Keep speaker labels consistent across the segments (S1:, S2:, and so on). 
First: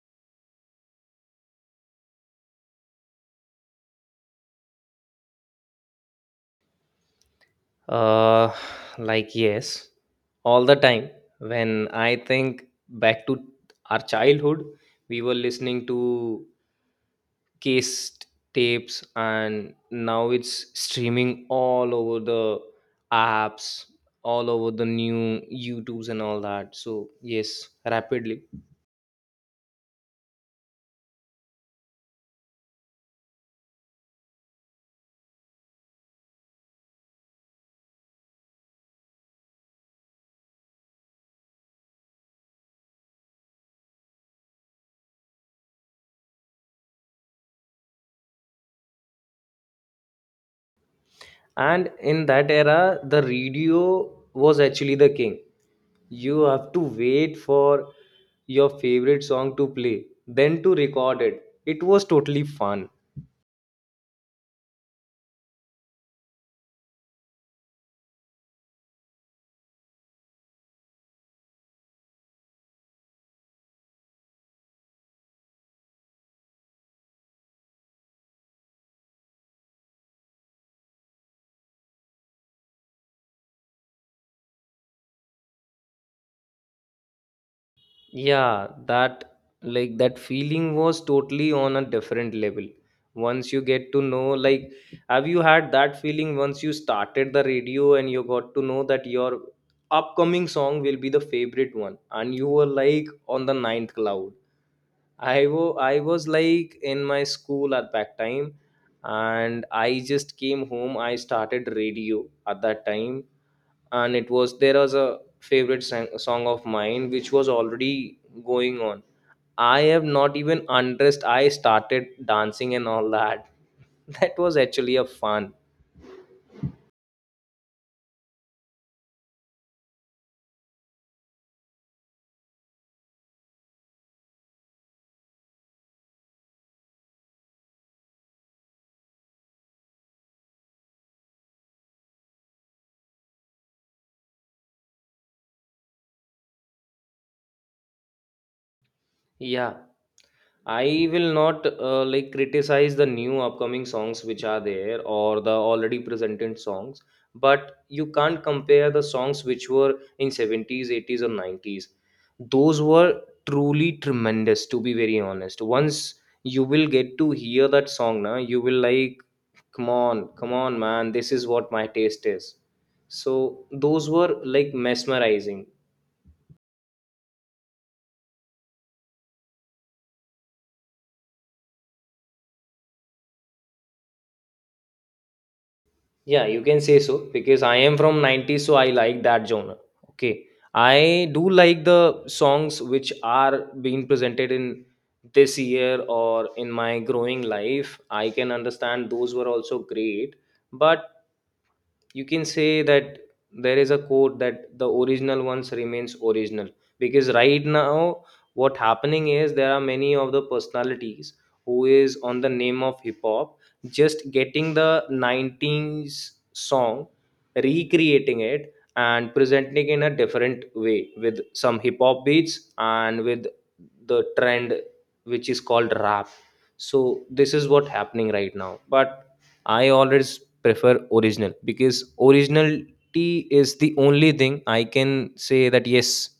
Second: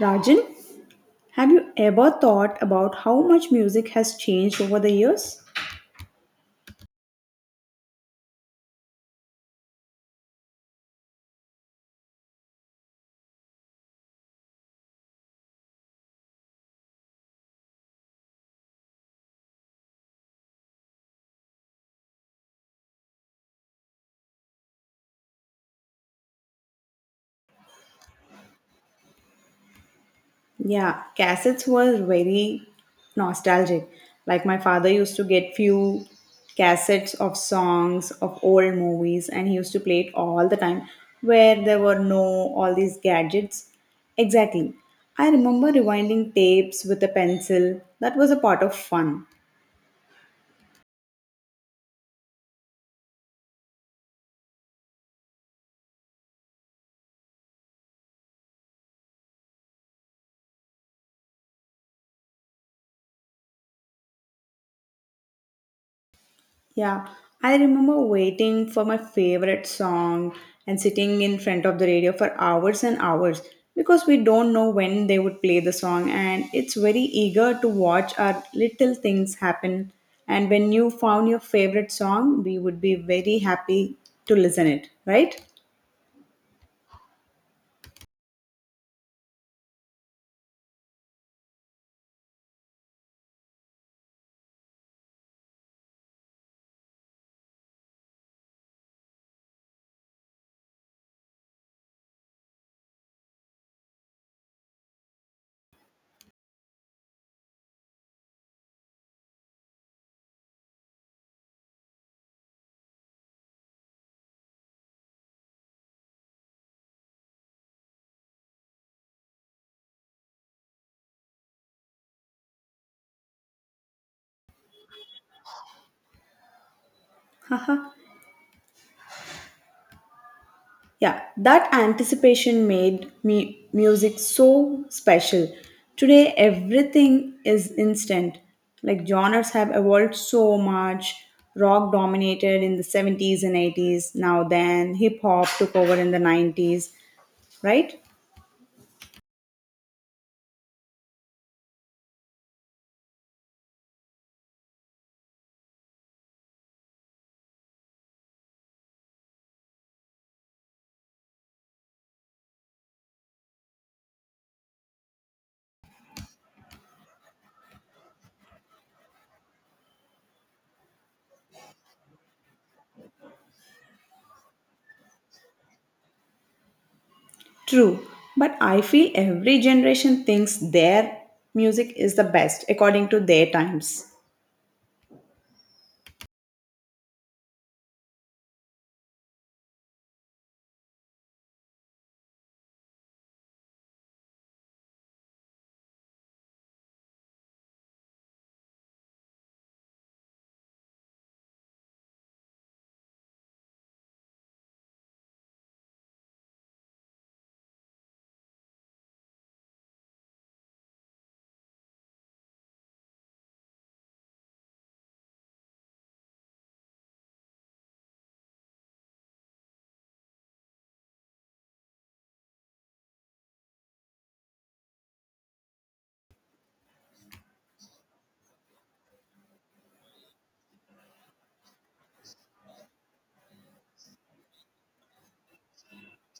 S1: Rajan, have you ever thought about how much music has changed over the years?
S2: Uh, like, yes, all the time. When I think back to our childhood, we were listening to case tapes, and now it's streaming all over the apps, all over the new YouTubes and all that. So, yes, rapidly.
S1: Yeah, cassettes were very nostalgic. Like my father used to get few cassettes of songs of old movies and he used to play it all the time where there were no all these gadgets. Exactly. I remember rewinding tapes with a pencil. That was a part of fun.
S2: And in that era, the radio was actually the king. You have to wait for your favorite song to play, then to record it. It was totally fun.
S1: Yeah, I remember waiting for my favorite song and sitting in front of the radio for hours and hours because we don't know when they would play the song and it's very eager to watch our little things happen and when you found your favorite song we would be very happy to listen it right.
S2: Yeah, that that feeling was totally on a different level. Once you get to know, like, have you had that feeling once you started the radio and you got to know that your upcoming song will be the favorite one, and you were like on the ninth cloud? I was like in my school at that time, and I just came home. I started radio at that time, and it was there was a favorite song of mine which was already going on. I have not even undressed. I started dancing and all that. That was actually a fun.
S1: Yeah, that anticipation made me music so special. Today everything is instant. Like genres have evolved so much. Rock dominated in the 70s and 80s. Now then hip hop took over in the 90s, right?
S2: Yeah, I will not like, criticize the new upcoming songs which are there or the already presented songs, but you can't compare the songs which were in 70s, 80s, or 90s. Those were truly tremendous, to be very honest. Once you will get to hear that song, na, you will like, come on, come on, man, this is what my taste is. So those were like mesmerizing.
S1: True. But I feel every generation thinks their music is the best according to their times.
S2: Yeah, you can say so because I am from 90s, so I like that genre. Okay. I do like the songs which are being presented in this year or in my growing life. I can understand those were also great. But you can say that there is a quote that the original ones remains original, because right now what happening is there are many of the personalities who is on the name of hip hop, just getting the 90s song, recreating it and presenting in a different way with some hip hop beats and with the trend which is called rap. So this is what happening right now, but I always prefer original, because originality is the only thing. I can say that yes,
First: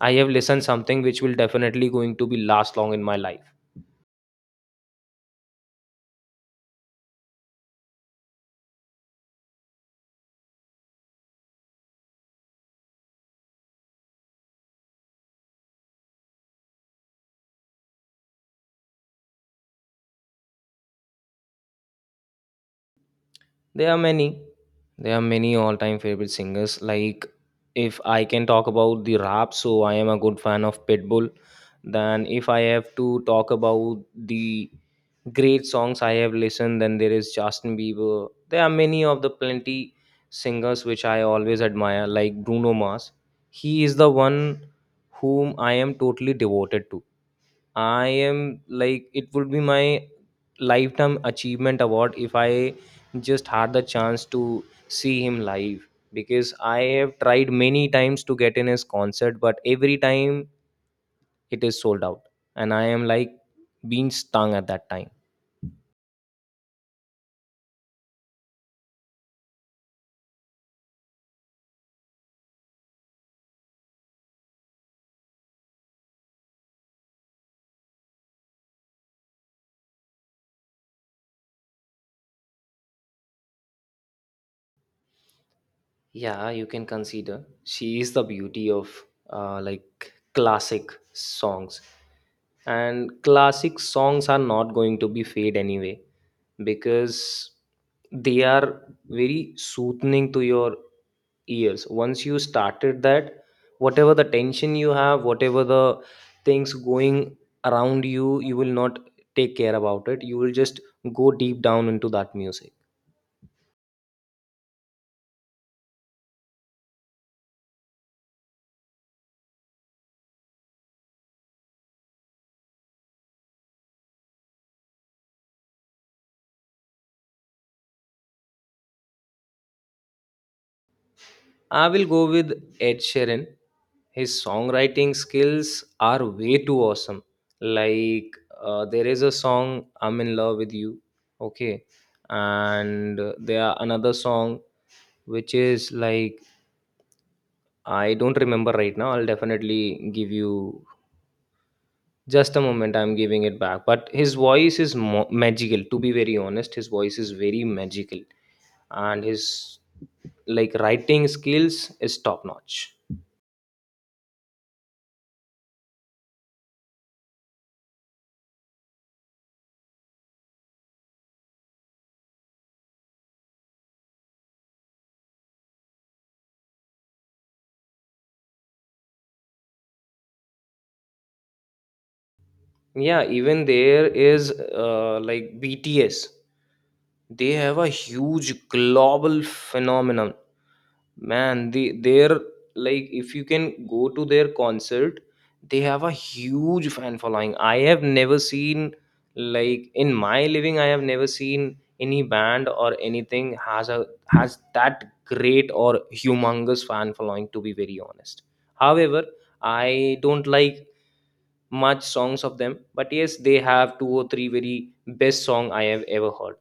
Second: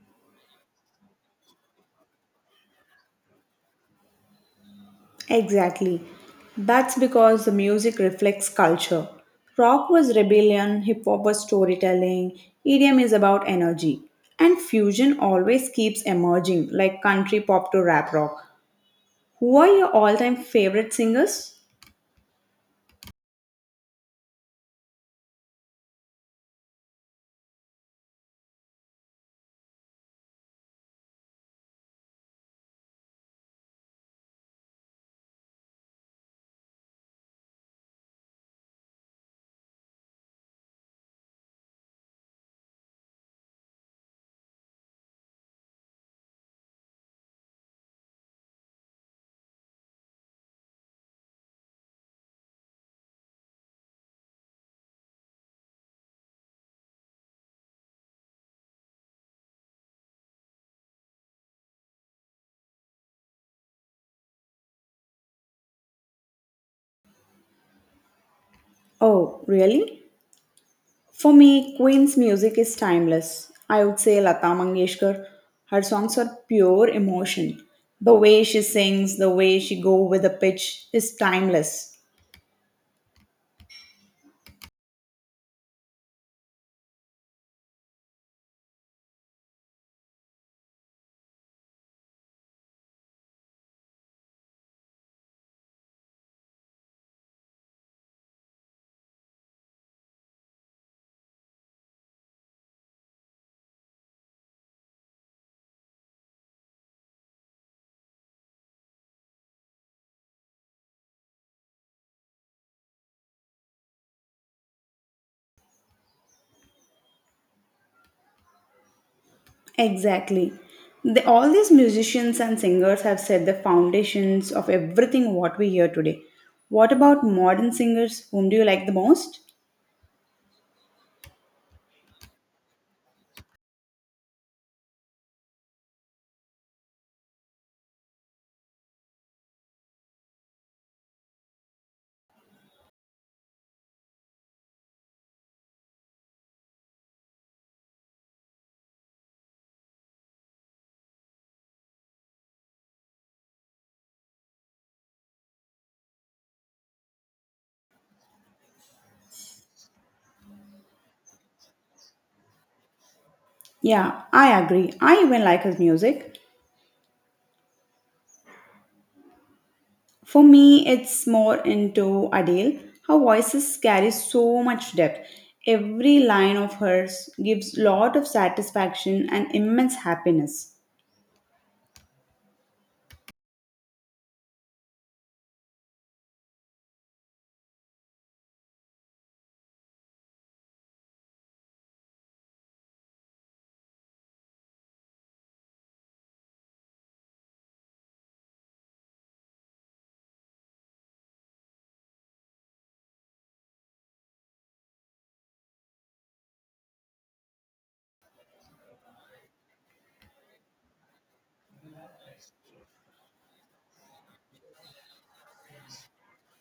S2: I have listened something which will definitely going to be last long in my life.
S1: Exactly. That's because the music reflects culture. Rock was rebellion, hip hop was storytelling, EDM is about energy. And fusion always keeps emerging, like country pop to rap rock. Who are your all time favorite singers?
S2: There are many. There are many all-time favorite singers. Like, if I can talk about the rap, so I am a good fan of Pitbull. Then if I have to talk about the great songs I have listened, then there is Justin Bieber. There are many of the plenty singers which I always admire, like Bruno Mars. He is the one whom I am totally devoted to. I am like, it would be my lifetime achievement award if I just had the chance to see him live, because I have tried many times to get in his concert, but every time it is sold out, and I am like being stung at that time.
S1: Oh, really? For me, Queen's music is timeless. I would say Lata Mangeshkar. Her songs are pure emotion. The way she sings, the way she go with the pitch is timeless.
S2: Yeah, you can consider she is the beauty of like, classic songs, and classic songs are not going to be fade anyway, because they are very soothing to your ears. Once you started that, whatever the tension you have, whatever the things going around you, you will not take care about it. You will just go deep down into that music.
S1: Exactly. All these musicians and singers have set the foundations of everything what we hear today. What about modern singers? Whom do you like the most?
S2: I will go with Ed Sheeran. His songwriting skills are way too awesome. Like, there is a song, I'm in Love with You. Okay. And there are another song which is like, I don't remember right now. I'll definitely give you just a moment. I'm giving it back. But his voice is magical. To be very honest, his voice is very magical, and his, like, writing skills is top notch.
S1: Yeah, I agree. I even like his music. For me, it's more into Adele. Her voices carry so much depth. Every line of hers gives lot of satisfaction and immense happiness.
S2: Yeah, even there is like, BTS. They have a huge global phenomenon. Man, they're like, if you can go to their concert, they have a huge fan following. I have never seen, like, in my living, I have never seen any band or anything has a has that great or humongous fan following, to be very honest. However, I don't like much songs of them, but yes, they have two or three very best song I have ever heard.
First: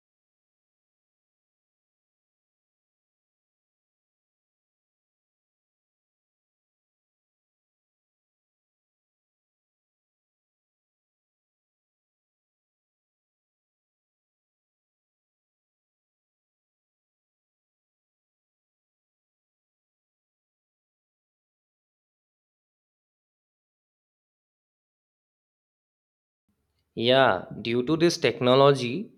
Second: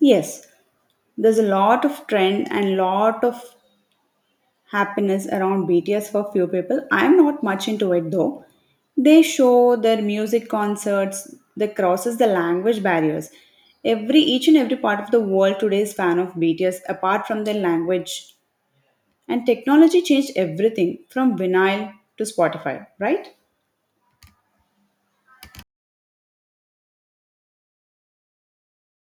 S1: Yes, there's a lot of trend and lot of happiness around BTS for few people. I'm not much into it though. They show their music concerts that crosses the language barriers. Every each and every part of the world today is fan of BTS apart from their language. And technology changed everything from vinyl to Spotify, right?
S2: Yeah, due to this technology,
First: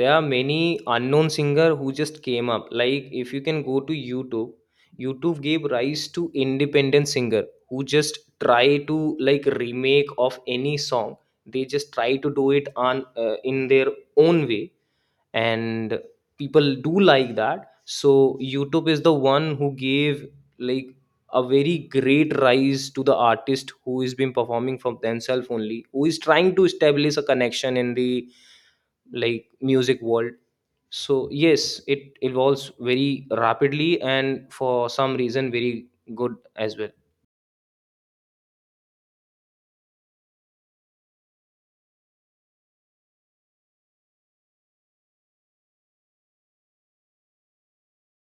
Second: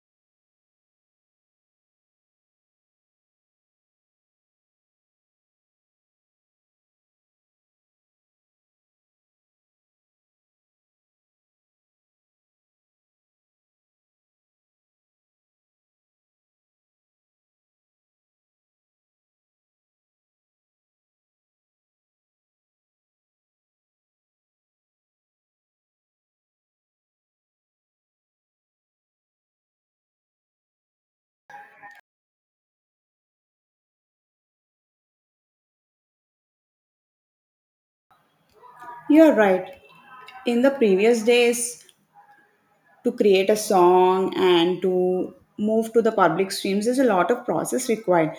S2: there are many unknown singer who just came up. Like, if you can go to YouTube, YouTube gave rise to independent singer who just try to like remake of any song. They just try to do it on in their own way, and people do like that. So YouTube is the one who gave, like, a very great rise to the artist who is been performing from themselves only, who is trying to establish a connection in the, like, music world. So yes, it evolves very rapidly, and for some reason, very good as well.
S1: You're right. In the previous days, to create a song and to move to the public streams there's a lot of process required.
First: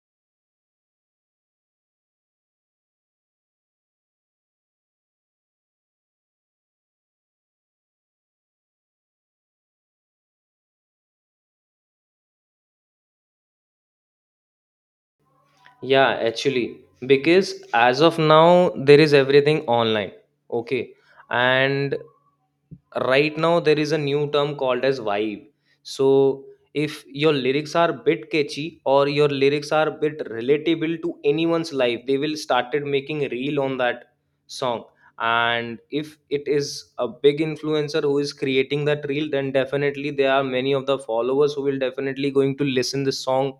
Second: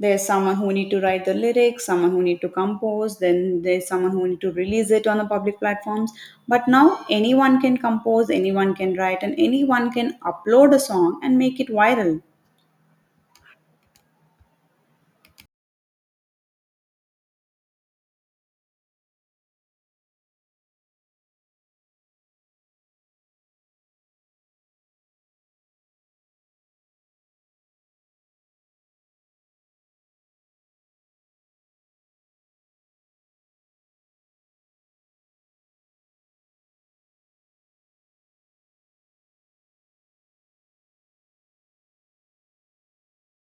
S1: There's someone who need to write the lyrics, someone who need to compose, then there's someone who need to release it on the public platforms, but now anyone can compose, anyone can write, and anyone can upload a song and make it viral.
S2: Yeah, actually, because as of now, there is everything online. Okay. And right now, there is a new term called as vibe. So, if your lyrics are bit catchy or your lyrics are bit relatable to anyone's life, they will started making reel on that song. And if it is a big influencer who is creating that reel, then definitely there are many of the followers who will definitely going to listen the song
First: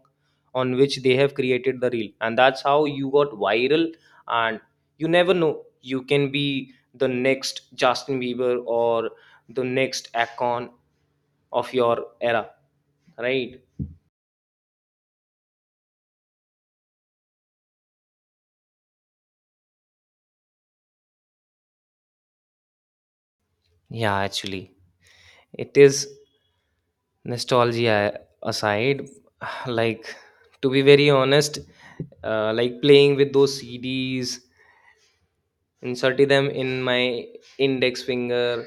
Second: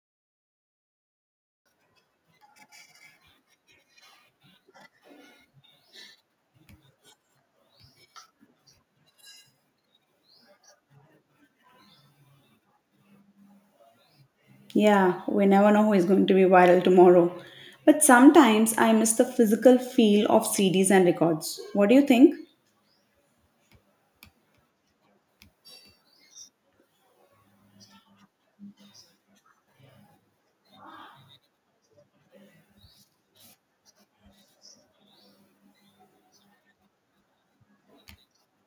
S2: on which they have created the reel, and that's how you got viral. And you never know, you can be the next Justin Bieber or the next icon of your era, right?
S1: Yeah, we never know who is going to be viral tomorrow. But sometimes I miss the physical feel of CDs and records. What do you think?
S2: Yeah, actually, it is nostalgia aside. Like, to be very honest, like, playing with those CDs, inserted them in my index finger.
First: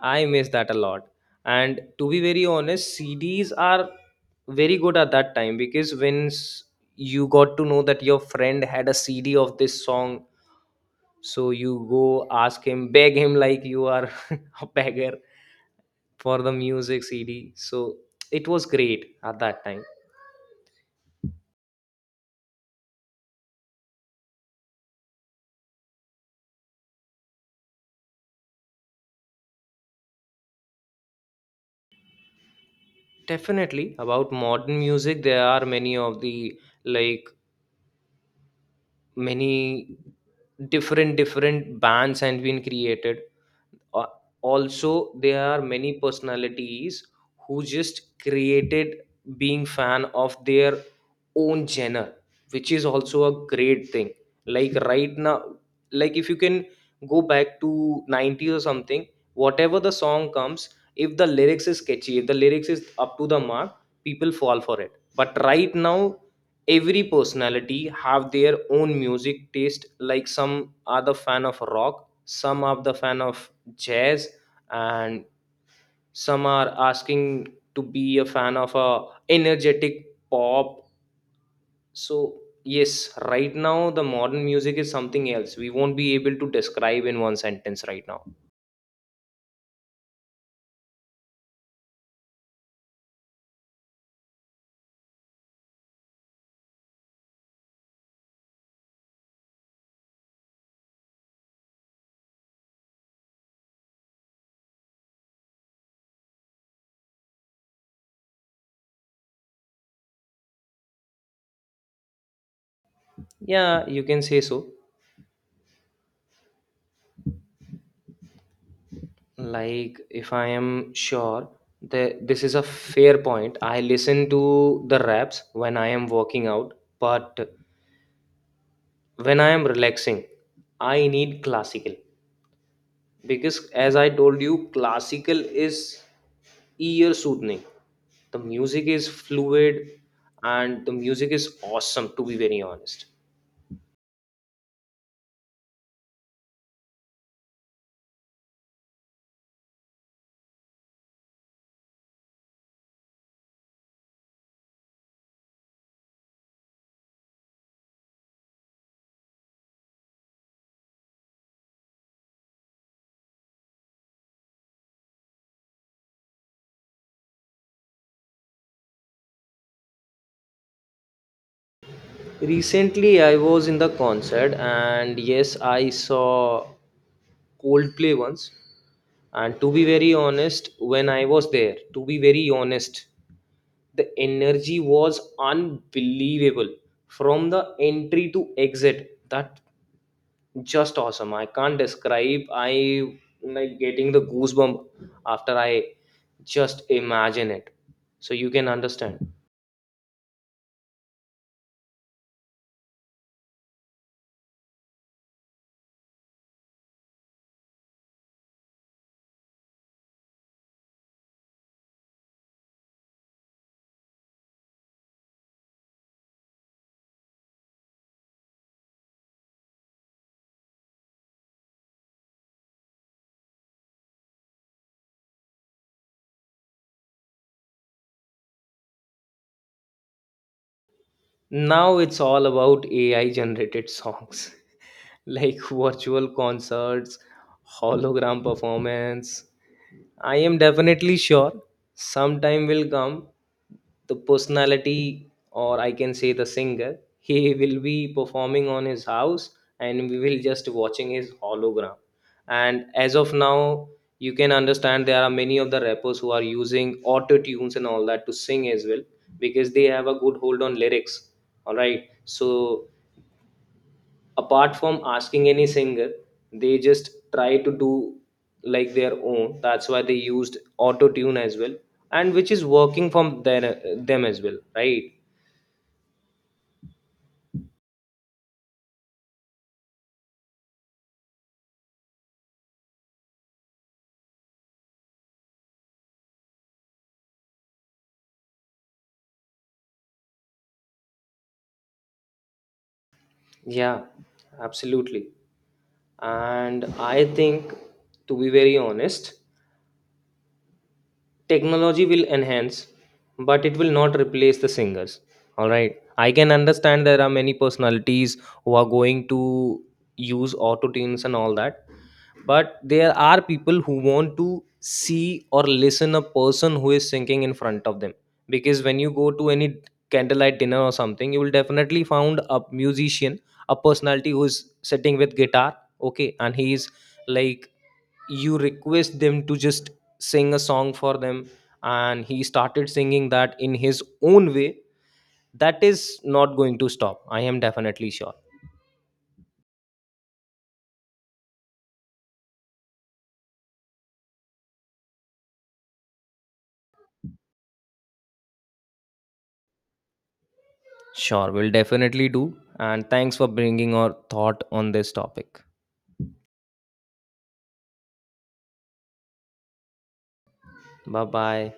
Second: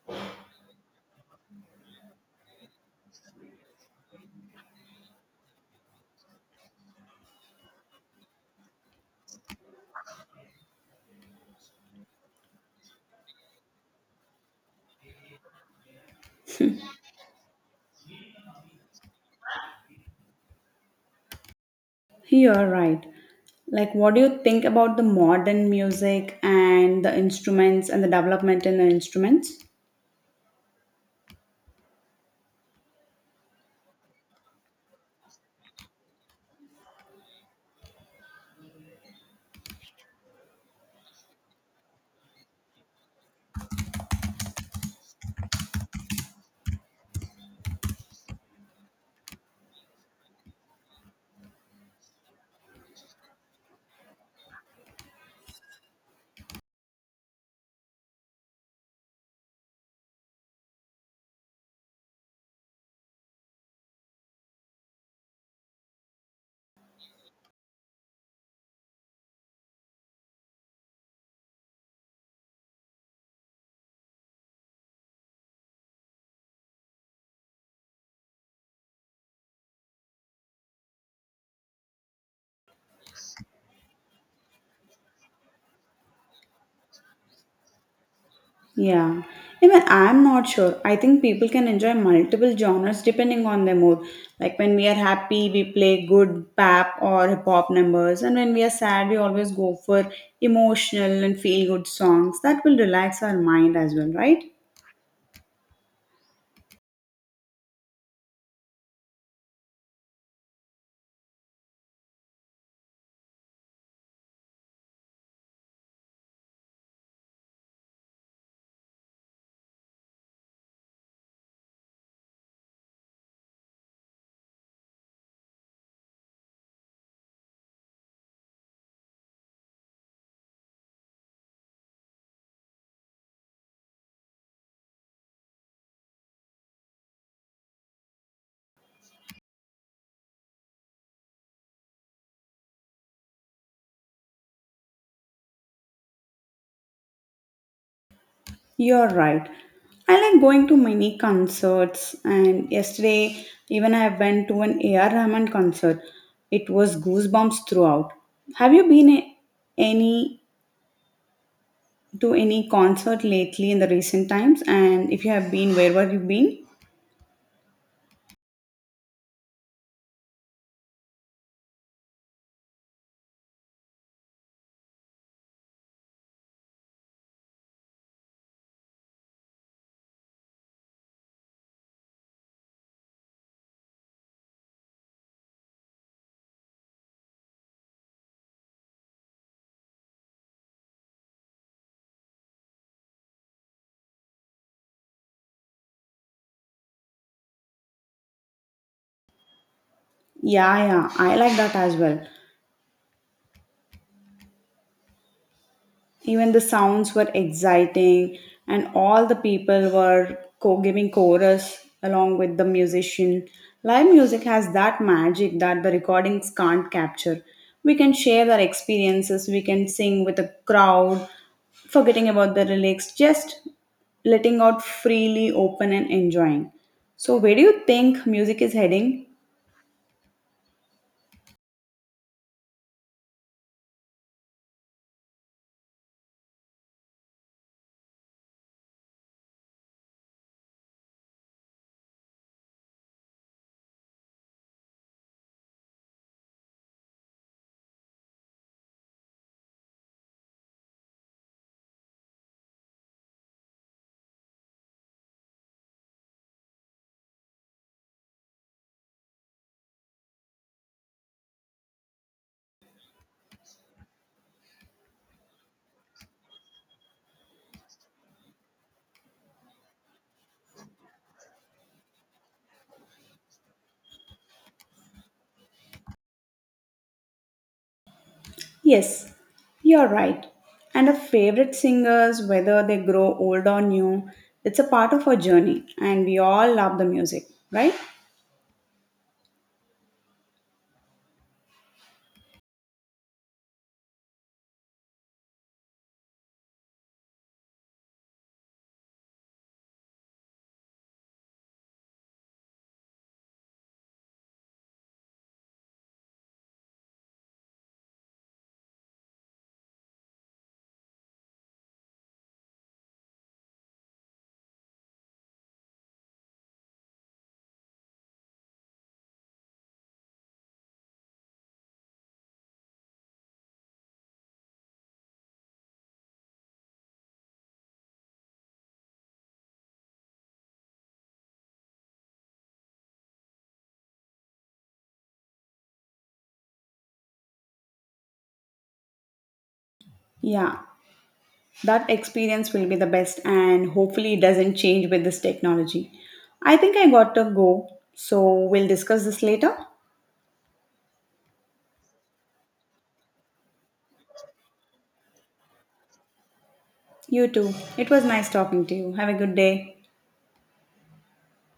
S2: I miss that a lot. And to be very honest, CDs are very good at that time, because when you got to know that your friend had a CD of this song, so you go ask him, beg him, like you are a beggar for the music CD. So it was great at that time.
S1: You're right. Like, what do you think about the modern music and the instruments and the development in the instruments?
S2: Definitely about modern music, there are many of the, like, many different different bands and been created. uh, Also, there are many personalities who just created being fan of their own genre, which is also a great thing. Like, right now, like, if you can go back to 90 or something, whatever the song comes, if the lyrics is catchy, if the lyrics is up to the mark, people fall for it. But right now, every personality have their own music taste. Like, some are the fan of rock, some are the fan of jazz, and some are asking to be a fan of a energetic pop. So yes, right now the modern music is something else. We won't be able to describe in one sentence right now.
S1: Yeah. Even I'm not sure. I think people can enjoy multiple genres depending on their mood. Like, when we are happy, we play good pop or hip hop numbers. And when we are sad, we always go for emotional and feel good songs. That will relax our mind as well, right?
S2: Yeah, you can say so. Like, if I am sure that this is a fair point, I listen to the raps when I am working out. But when I am relaxing, I need classical, because as I told you, classical is ear soothing. The music is fluid, and the music is awesome, to be very honest.
S1: You're right. I like going to many concerts, and yesterday, even I went to an AR Rahman concert. It was goosebumps throughout. Have you been any to any concert lately in the recent times? And if you have been, where were you been?
S2: Recently I was in the concert, and yes, I saw Coldplay once. And to be very honest, when I was there, to be very honest, the energy was unbelievable. From the entry to exit, that, just awesome. I can't describe. I like getting the goosebump after I just imagine it. So you can understand.
S1: Yeah, yeah, I like that as well. Even the sounds were exciting, and all the people were giving chorus along with the musician. Live music has that magic that the recordings can't capture. We can share our experiences, we can sing with a crowd, forgetting about the lyrics, just letting out freely, open, and enjoying. So, where do you think music is heading?
S2: Now it's all about AI generated songs, like virtual concerts, hologram performance. I am definitely sure sometime will come, the personality, or I can say the singer, he will be performing on his house, and we will just watching his hologram. And as of now, you can understand there are many of the rappers who are using auto tunes and all that to sing as well, because they have a good hold on lyrics. All right, so apart from asking any singer, they just try to do like their own. That's why they used auto tune as well, and which is working from their, them as well, right?
S1: Yes, you're right. And our favorite singers, whether they grow old or new, it's a part of our journey, and we all love the music, right?
S2: Yeah, absolutely. And I think, to be very honest, technology will enhance, but it will not replace the singers. All right, I can understand there are many personalities who are going to use auto tunes and all that, but there are people who want to see or listen a person who is singing in front of them. Because when you go to any candlelight dinner or something, you will definitely found a musician, a personality who is sitting with guitar. Okay, and he is like, you request them to just sing a song for them, and he started singing that in his own way. That is not going to stop, I am definitely sure.
S1: Yeah, that experience will be the best, and hopefully, it doesn't change with this technology. I think I got to go, so we'll discuss this later.
S2: Sure, we'll definitely do, and thanks for bringing our thought on this topic.
S1: You too. It was nice talking to you. Have a good day.
S2: Bye bye.